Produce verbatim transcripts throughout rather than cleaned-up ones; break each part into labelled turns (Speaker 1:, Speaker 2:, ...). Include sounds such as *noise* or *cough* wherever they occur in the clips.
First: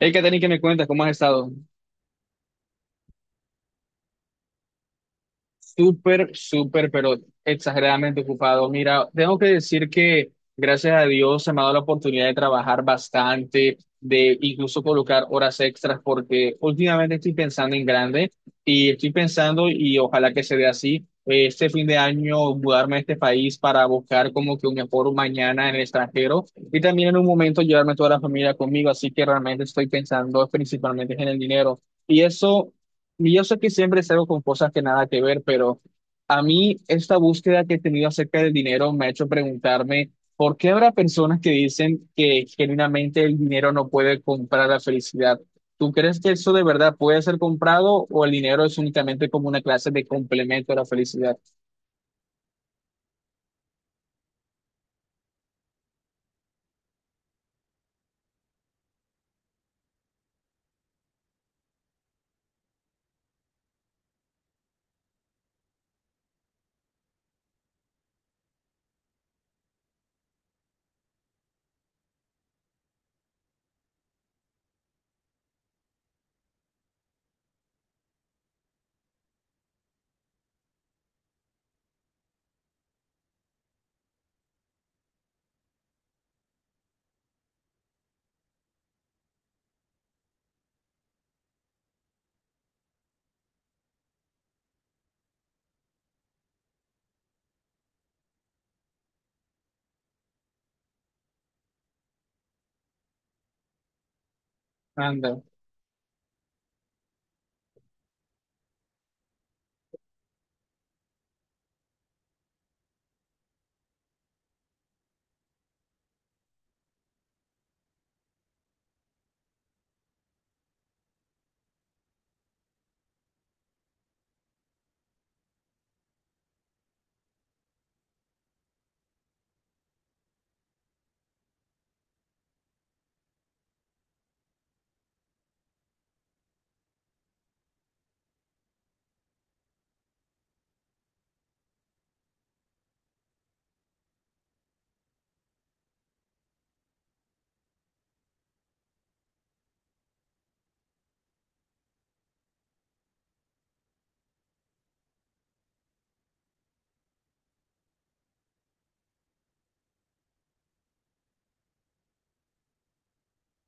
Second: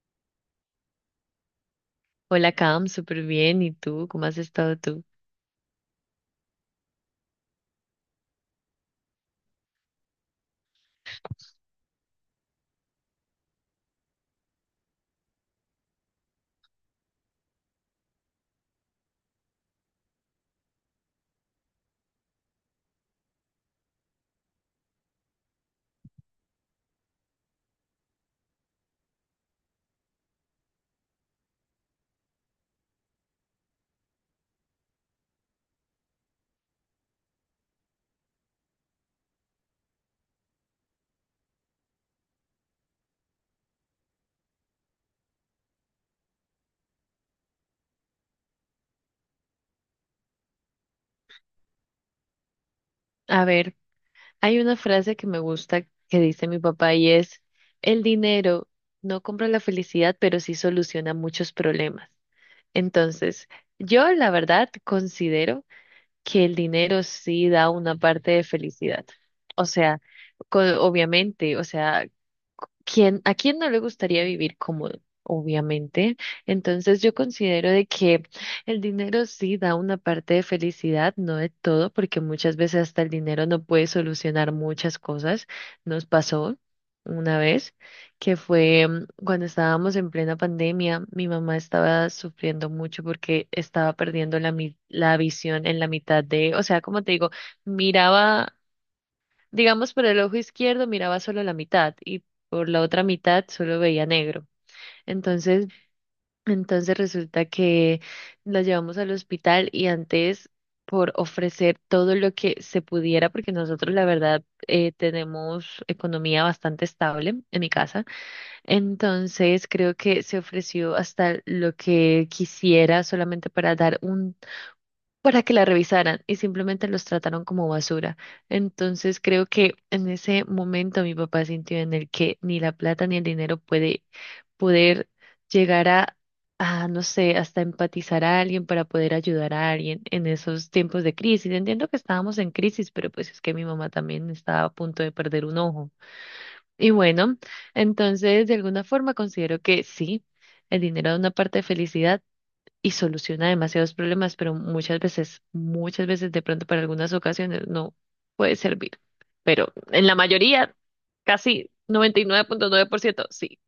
Speaker 1: Hey, Katherine, ¿que me cuentas? ¿Cómo has estado?
Speaker 2: Hola, Cam, súper bien. ¿Y tú? ¿Cómo has estado tú?
Speaker 1: Súper, súper, pero exageradamente ocupado. Mira, tengo que decir que gracias a Dios se me ha dado la oportunidad de trabajar bastante, de incluso colocar horas extras, porque últimamente estoy pensando en grande y estoy pensando, y ojalá que se dé así, eh, este fin de año mudarme a este país para buscar como que un mejor mañana en el extranjero y también en un momento llevarme toda la familia conmigo. Así que realmente estoy pensando principalmente en el dinero. Y eso. Y Yo sé que siempre salgo con cosas que nada que ver, pero a mí esta búsqueda que he tenido acerca del dinero me ha hecho preguntarme por qué habrá personas que dicen que genuinamente el dinero no puede comprar la felicidad. ¿Tú crees que eso de verdad puede ser comprado o el dinero es únicamente como una clase de complemento a la felicidad?
Speaker 2: A ver, hay una frase que me gusta que dice mi papá y es, el dinero no compra la felicidad, pero sí soluciona muchos problemas. Entonces, yo la verdad considero que el dinero sí da una parte de felicidad. O sea, co- obviamente, o sea, ¿quién, a quién no le gustaría vivir cómodo? Obviamente. Entonces yo considero de que el dinero sí da una parte de felicidad, no de todo, porque muchas veces hasta el dinero no puede solucionar muchas cosas. Nos pasó una vez que fue, mm, cuando estábamos en plena pandemia, mi mamá estaba sufriendo mucho porque estaba perdiendo la, mi- la visión en la mitad de, o sea, como te digo, miraba. Digamos, por el ojo izquierdo miraba solo la mitad y por la otra mitad solo veía negro.
Speaker 1: Anda.
Speaker 2: Entonces, entonces resulta que la llevamos al hospital y antes por ofrecer todo lo que se pudiera, porque nosotros la verdad eh, tenemos economía bastante estable en mi casa, entonces creo que se ofreció hasta lo que quisiera solamente para dar un, para que la revisaran y simplemente los trataron como basura. Entonces creo que en ese momento mi papá sintió en el que ni la plata ni el dinero puede poder llegar a, a no sé, hasta empatizar a alguien para poder ayudar a alguien en esos tiempos de crisis. Entiendo que estábamos en crisis, pero pues es que mi mamá también estaba a punto de perder un ojo. Y bueno, entonces de alguna forma considero que sí. El dinero da una parte de felicidad, y soluciona demasiados problemas, pero muchas veces, muchas veces de pronto para algunas ocasiones no puede servir. Pero en la mayoría, casi noventa y nueve nueve punto nueve por ciento sí.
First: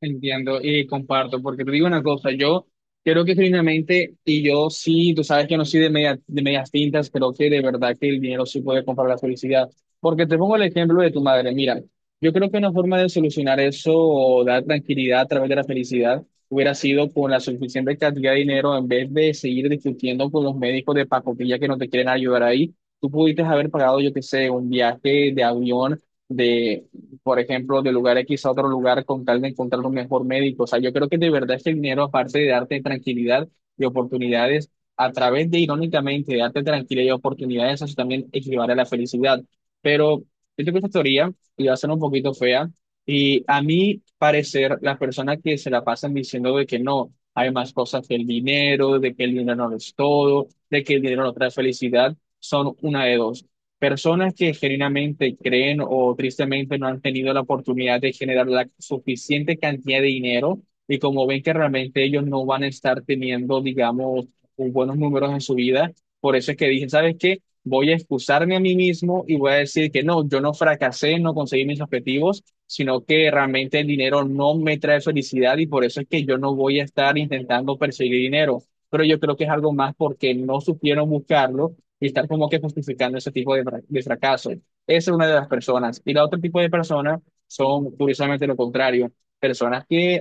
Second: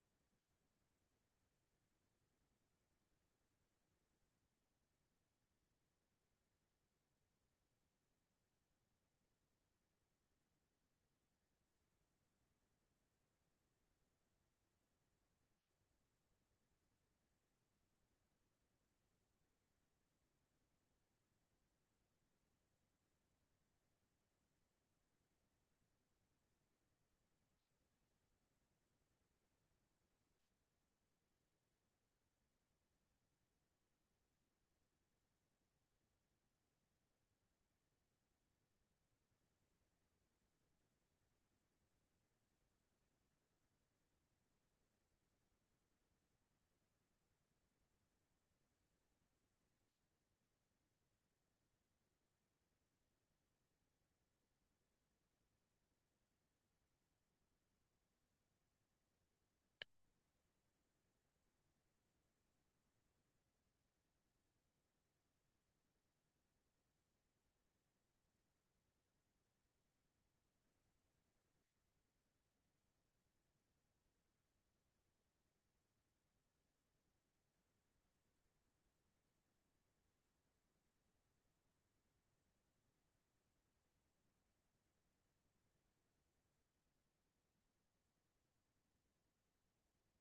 Speaker 1: Entiendo y comparto, porque te digo una cosa, yo creo que genuinamente, y yo sí, tú sabes que no soy de, media- de medias tintas, creo que de verdad que el dinero sí puede comprar la felicidad. Porque te pongo el ejemplo de tu madre, mira, yo creo que una forma de solucionar eso o dar tranquilidad a través de la felicidad hubiera sido con la suficiente cantidad de dinero en vez de seguir discutiendo con los médicos de pacotilla que no te quieren ayudar ahí. Tú pudiste haber pagado, yo qué sé, un viaje de avión. De Por ejemplo, de lugar X a otro lugar con tal de encontrar un mejor médico. O sea, yo creo que de verdad este dinero, aparte de darte tranquilidad y oportunidades, a través de, irónicamente, darte tranquilidad y oportunidades, eso también equivale a la felicidad. Pero yo tengo esta teoría y va a ser un poquito fea. Y a mi parecer, las personas que se la pasan diciendo de que no, hay más cosas que el dinero, de que el dinero no lo es todo, de que el dinero no trae felicidad, son una de dos. Personas que genuinamente creen o tristemente no han tenido la oportunidad de generar la suficiente cantidad de dinero y como ven que realmente ellos no van a estar teniendo, digamos, un- buenos números en su vida, por eso es que dije, ¿sabes qué? Voy a excusarme a mí mismo y voy a decir que no, yo no fracasé, no conseguí mis objetivos, sino que realmente el dinero no me trae felicidad y por eso es que yo no voy a estar intentando perseguir dinero. Pero yo creo que es algo más porque no supieron buscarlo y estar como que justificando ese tipo de, fra- de fracaso. Esa es una de las personas. Y la otro tipo de personas son, curiosamente, lo contrario, personas que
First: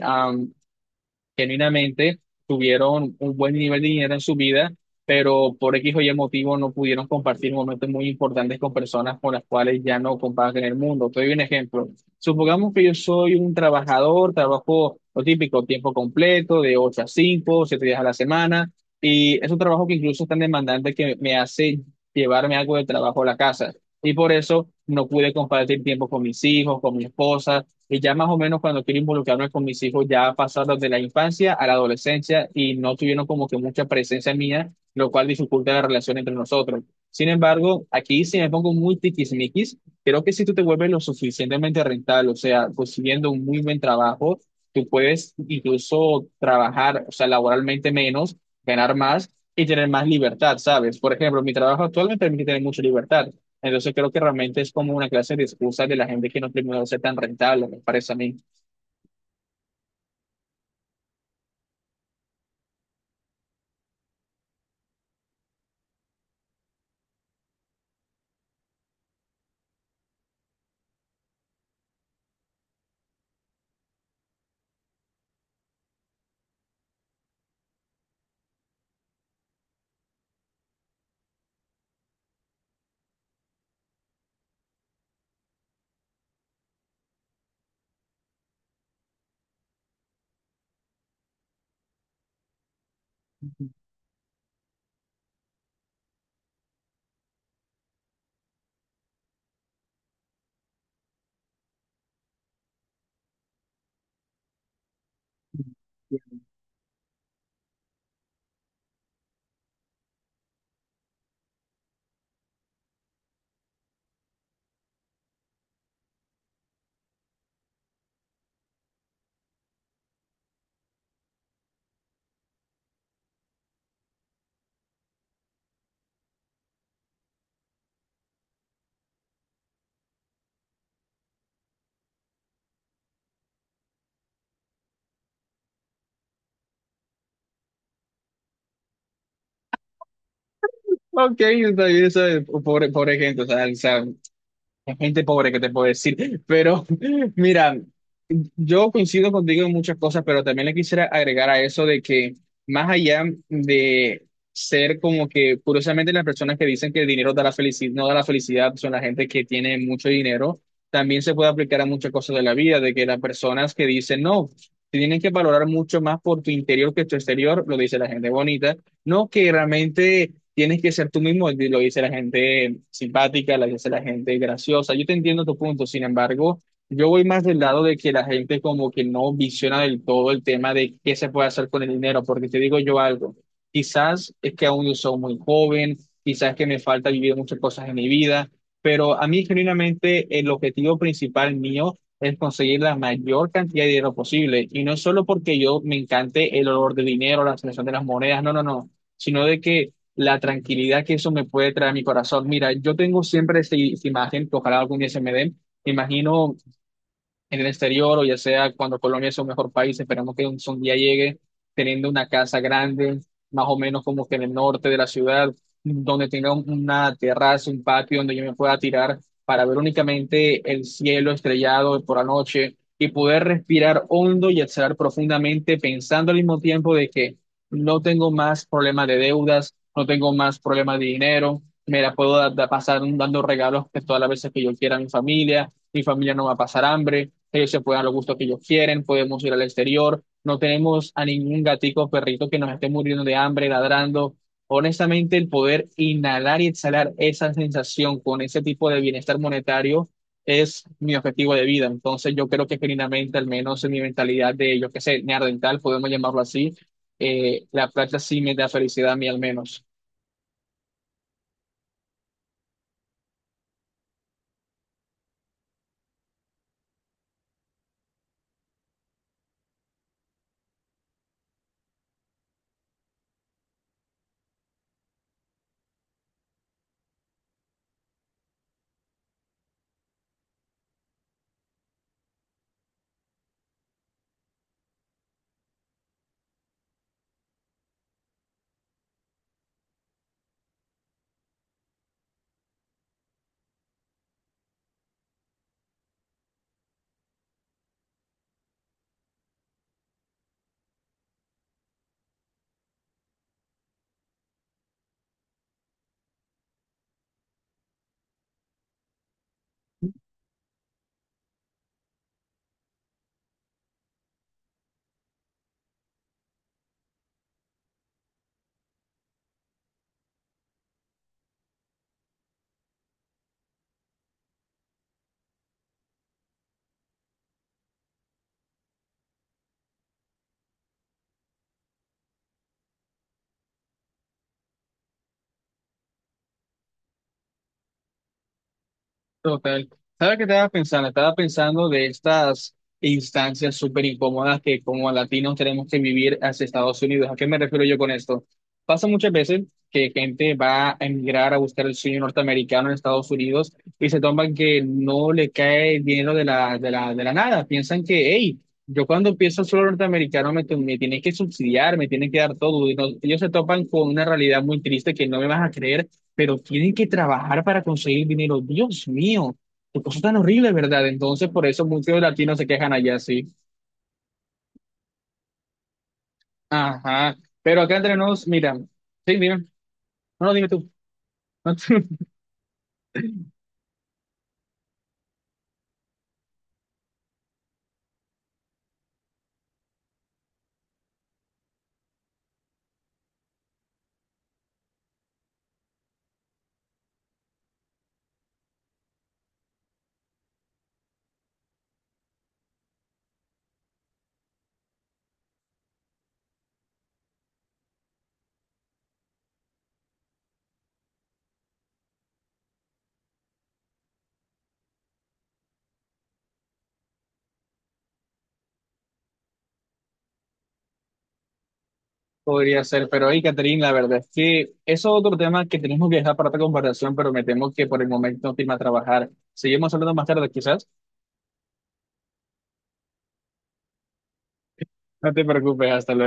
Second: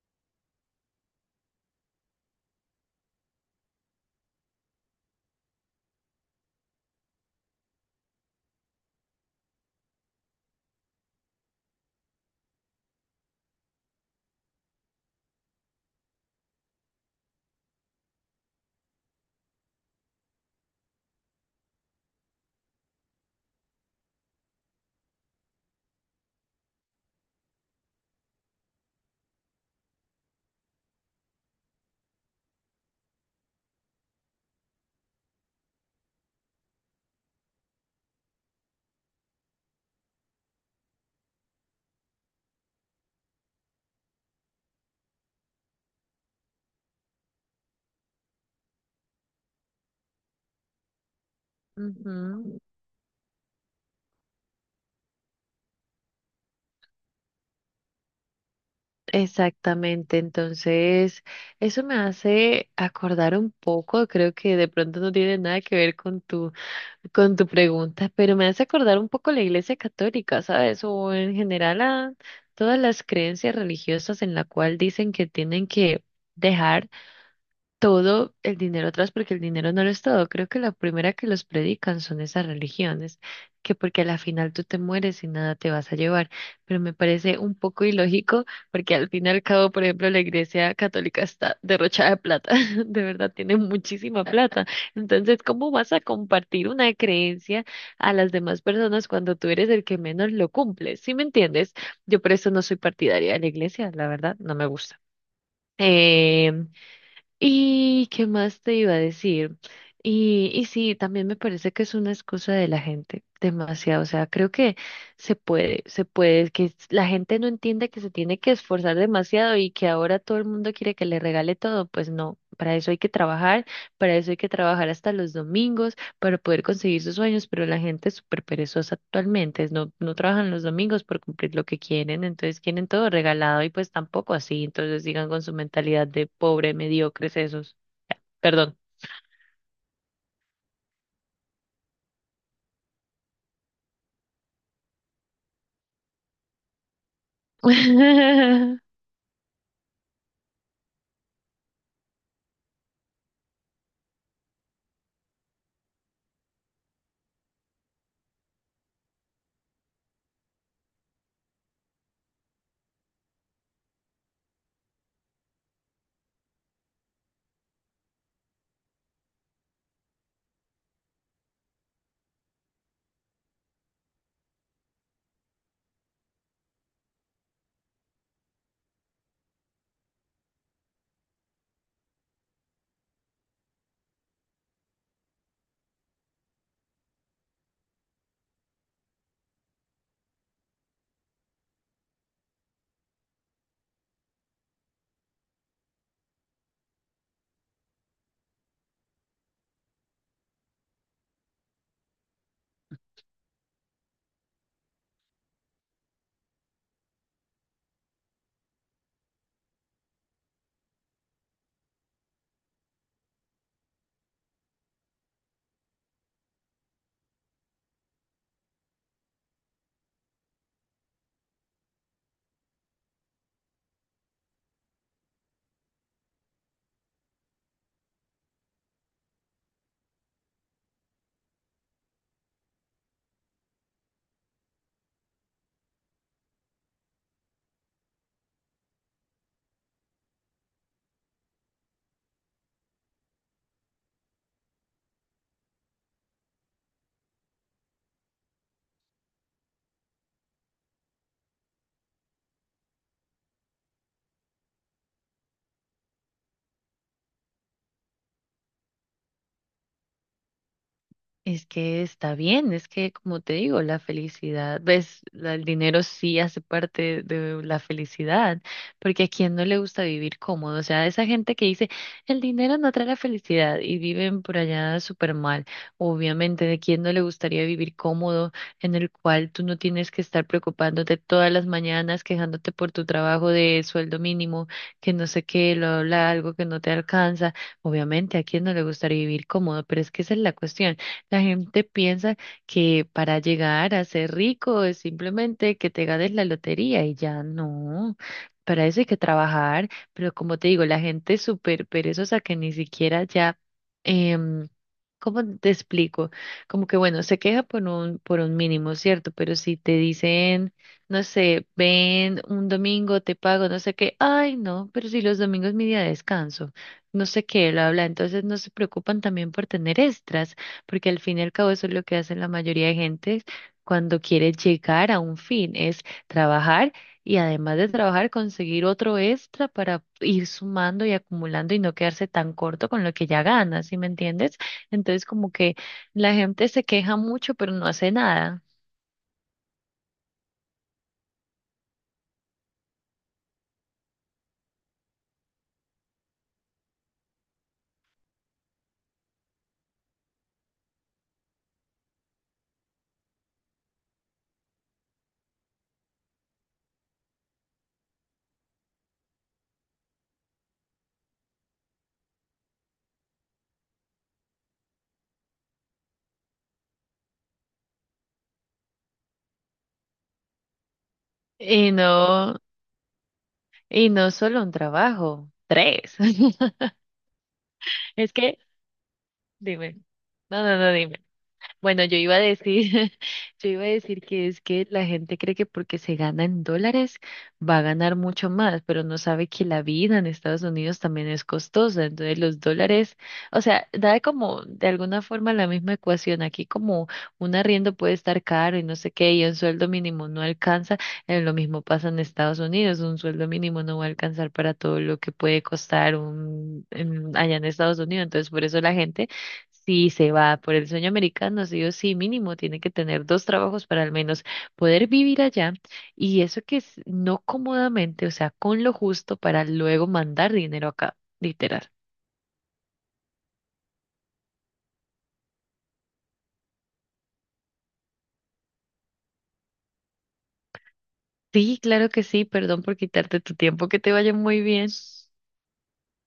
Speaker 1: genuinamente tuvieron un buen nivel de dinero en su vida, pero por X o Y motivo no pudieron compartir momentos muy importantes con personas con las cuales ya no comparten el mundo. Te doy un ejemplo. Supongamos que yo soy un trabajador, trabajo lo típico, tiempo completo, de ocho a cinco, siete días a la semana, y es un trabajo que incluso es tan demandante que me hace llevarme algo de trabajo a la casa. Y por eso no pude compartir tiempo con mis hijos, con mi esposa, y ya más o menos cuando quiero involucrarme con mis hijos, ya pasados de la infancia a la adolescencia y no tuvieron como que mucha presencia mía, lo cual dificulta la relación entre nosotros. Sin embargo, aquí si me pongo muy tiquismiquis, creo que si tú te vuelves lo suficientemente rentable, o sea, consiguiendo un muy buen trabajo, tú puedes incluso trabajar, o sea, laboralmente menos, ganar más y tener más libertad, ¿sabes? Por ejemplo, mi trabajo actual me permite
Speaker 2: Ujú.
Speaker 1: tener mucha libertad. Entonces creo que realmente es como una clase de excusa de la gente que no terminó de ser tan rentable, me parece a mí.
Speaker 2: Exactamente, entonces eso me hace acordar un poco, creo que de pronto no tiene nada que ver con tu, con tu pregunta, pero me hace acordar un poco la Iglesia Católica, ¿sabes? O en general a todas las creencias religiosas en la cual dicen que tienen que dejar todo el dinero atrás porque el dinero no lo es todo. Creo que la primera que los predican son esas religiones, que porque a la final tú te mueres y nada te vas a llevar. Pero me parece un poco ilógico porque al fin y al cabo, por ejemplo, la Iglesia Católica está derrochada de plata, *laughs* de verdad tiene muchísima plata. Entonces, ¿cómo vas a compartir una creencia a las demás personas cuando tú eres el que menos lo cumple? ¿Sí me entiendes? Yo por eso no soy partidaria de la iglesia, la verdad, no me gusta. Eh, ¿Y qué más te iba a decir? Y, y sí, también me parece que es una excusa de la gente, demasiado. O sea, creo que se puede, se puede, que s- la gente no entiende que se tiene que esforzar demasiado y que ahora todo el mundo quiere que le regale todo. Pues no, para eso hay que trabajar, para eso hay que trabajar hasta los domingos, para poder conseguir sus sueños, pero la gente es súper perezosa actualmente, no, no trabajan los domingos por cumplir lo que quieren, entonces quieren todo regalado y pues tampoco así, entonces sigan con su mentalidad de pobre, mediocres esos, perdón.
Speaker 1: Ok, está bien, ¿sabes? Por, por ejemplo, o sea, es gente pobre que te puedo decir, pero *laughs* mira,
Speaker 2: *laughs*
Speaker 1: yo coincido contigo en muchas cosas, pero también le quisiera agregar a eso de que más allá de ser como que, curiosamente, las personas que dicen que el dinero da la felicidad, no da la felicidad, son la gente que tiene mucho dinero, también se puede aplicar a muchas cosas de la vida, de que las personas que dicen no, tienen que valorar mucho más por tu interior que tu exterior, lo dice la gente bonita no, que realmente tienes que ser tú mismo, y lo dice la gente simpática, lo dice la gente graciosa. Yo te entiendo tu punto, sin embargo, yo voy más del lado de que la gente como que no visiona del todo el tema de qué se puede hacer con el dinero, porque te digo yo algo, quizás es que aún yo soy muy joven, quizás que me falta vivir muchas cosas en mi vida, pero a mí genuinamente el objetivo principal mío es conseguir la mayor cantidad de dinero posible, y no solo porque yo me encante el olor del dinero, la sensación de las monedas, no, no, no, sino de que la tranquilidad que eso me puede traer a mi corazón. Mira, yo tengo siempre esta, esta imagen, que ojalá algún día se me dé. Me imagino en el exterior o ya sea cuando Colombia es un mejor país, esperamos que un, un día llegue teniendo una casa grande, más o menos como que en el norte de la ciudad, donde tenga un- una terraza, un patio donde yo me pueda tirar para ver únicamente el cielo estrellado por la noche y poder respirar hondo y exhalar profundamente pensando al mismo tiempo de que no tengo más problemas de deudas, no tengo más problemas de dinero. Me la puedo da- da- pasar dando regalos que todas las veces que yo quiera a mi familia, mi familia no va a pasar hambre, ellos se pueden dar los gustos que ellos quieren, podemos ir al exterior, no tenemos a ningún gatico o perrito que nos esté muriendo de hambre, ladrando. Honestamente, el poder inhalar y exhalar esa sensación con ese tipo de bienestar monetario es mi objetivo de vida. Entonces, yo creo que genuinamente, al menos en mi mentalidad de, yo qué sé, neandertal, podemos llamarlo así, eh, la plata sí me da felicidad a mí al menos.
Speaker 2: Es que está bien, es que como te digo, la felicidad, ves, la- el dinero sí hace parte de la felicidad, porque a quién no le gusta vivir cómodo, o sea, esa gente que dice, el dinero no trae la felicidad y viven por allá súper mal, obviamente, ¿de quién no le gustaría vivir cómodo en el cual tú no tienes que estar preocupándote todas las mañanas, quejándote por tu trabajo de sueldo mínimo, que no sé qué, lo habla algo que no te alcanza? Obviamente, ¿a quién no le gustaría vivir cómodo? Pero es que esa es la cuestión. La gente piensa que para llegar a ser rico es simplemente que te ganes la lotería y ya no. Para eso hay que trabajar, pero como te digo, la gente es súper perezosa que ni siquiera ya, em, ¿cómo te explico? Como que bueno, se queja por un, por un, mínimo, ¿cierto? Pero si te dicen, no sé, ven un domingo, te pago, no sé qué, ay no, pero si los domingos es mi día de descanso, no sé qué, lo habla, entonces no se preocupan también por tener extras porque al fin y al cabo eso es lo que hace la mayoría de gente cuando quiere llegar a un fin, es trabajar y además de trabajar conseguir otro extra para ir sumando y acumulando y no quedarse tan corto con lo que ya gana, ¿sí me entiendes? Entonces como que la gente se queja mucho pero no hace nada
Speaker 1: Total. ¿Sabes qué estaba pensando? Estaba pensando de estas instancias súper incómodas que como latinos tenemos que vivir hacia Estados Unidos. ¿A qué me refiero yo con esto? Pasa muchas veces que gente va a emigrar a buscar el sueño norteamericano en Estados Unidos y se toman que no le cae el dinero de la, de la, de la nada. Piensan que, hey, yo cuando empiezo el solo norteamericano me, tu- me tienen que subsidiar, me tienen que dar todo. Y no- ellos se topan con una realidad muy triste que no me vas a creer pero tienen que trabajar para conseguir dinero. Dios mío, qué cosa tan horrible, ¿verdad? Entonces, por eso
Speaker 2: y
Speaker 1: muchos
Speaker 2: no
Speaker 1: latinos se quejan allá, sí.
Speaker 2: y no solo un trabajo, tres. *laughs*
Speaker 1: Ajá, pero acá entre
Speaker 2: Es
Speaker 1: nos,
Speaker 2: que
Speaker 1: mira, sí, dime, no,
Speaker 2: dime.
Speaker 1: no,
Speaker 2: No,
Speaker 1: dime
Speaker 2: no,
Speaker 1: tú.
Speaker 2: no, dime.
Speaker 1: No,
Speaker 2: Bueno, yo
Speaker 1: *laughs*
Speaker 2: iba a decir, *laughs* yo iba a decir que es que la gente cree que porque se gana en dólares va a ganar mucho más, pero no sabe que la vida en Estados Unidos también es costosa. Entonces los dólares, o sea, da como de alguna forma la misma ecuación. Aquí como un arriendo puede estar caro y no sé qué, y un sueldo mínimo no alcanza, eh, lo mismo pasa en Estados Unidos, un sueldo mínimo no va a alcanzar para todo lo que puede costar un, en- allá en Estados Unidos. Entonces por eso la gente. Sí, se va por el sueño americano, sí o sí, mínimo tiene que tener dos trabajos para al menos poder vivir allá y eso que es no cómodamente, o sea, con lo justo para luego mandar dinero acá, literal.
Speaker 1: podría ser, pero hey, Catherine, la verdad es que eso es otro tema que tenemos que dejar para otra conversación, pero me temo que por el momento no te irme a trabajar. Seguimos hablando más tarde, quizás.
Speaker 2: Sí, claro que sí, perdón por quitarte tu tiempo, que te vaya muy bien.
Speaker 1: No te preocupes, hasta luego.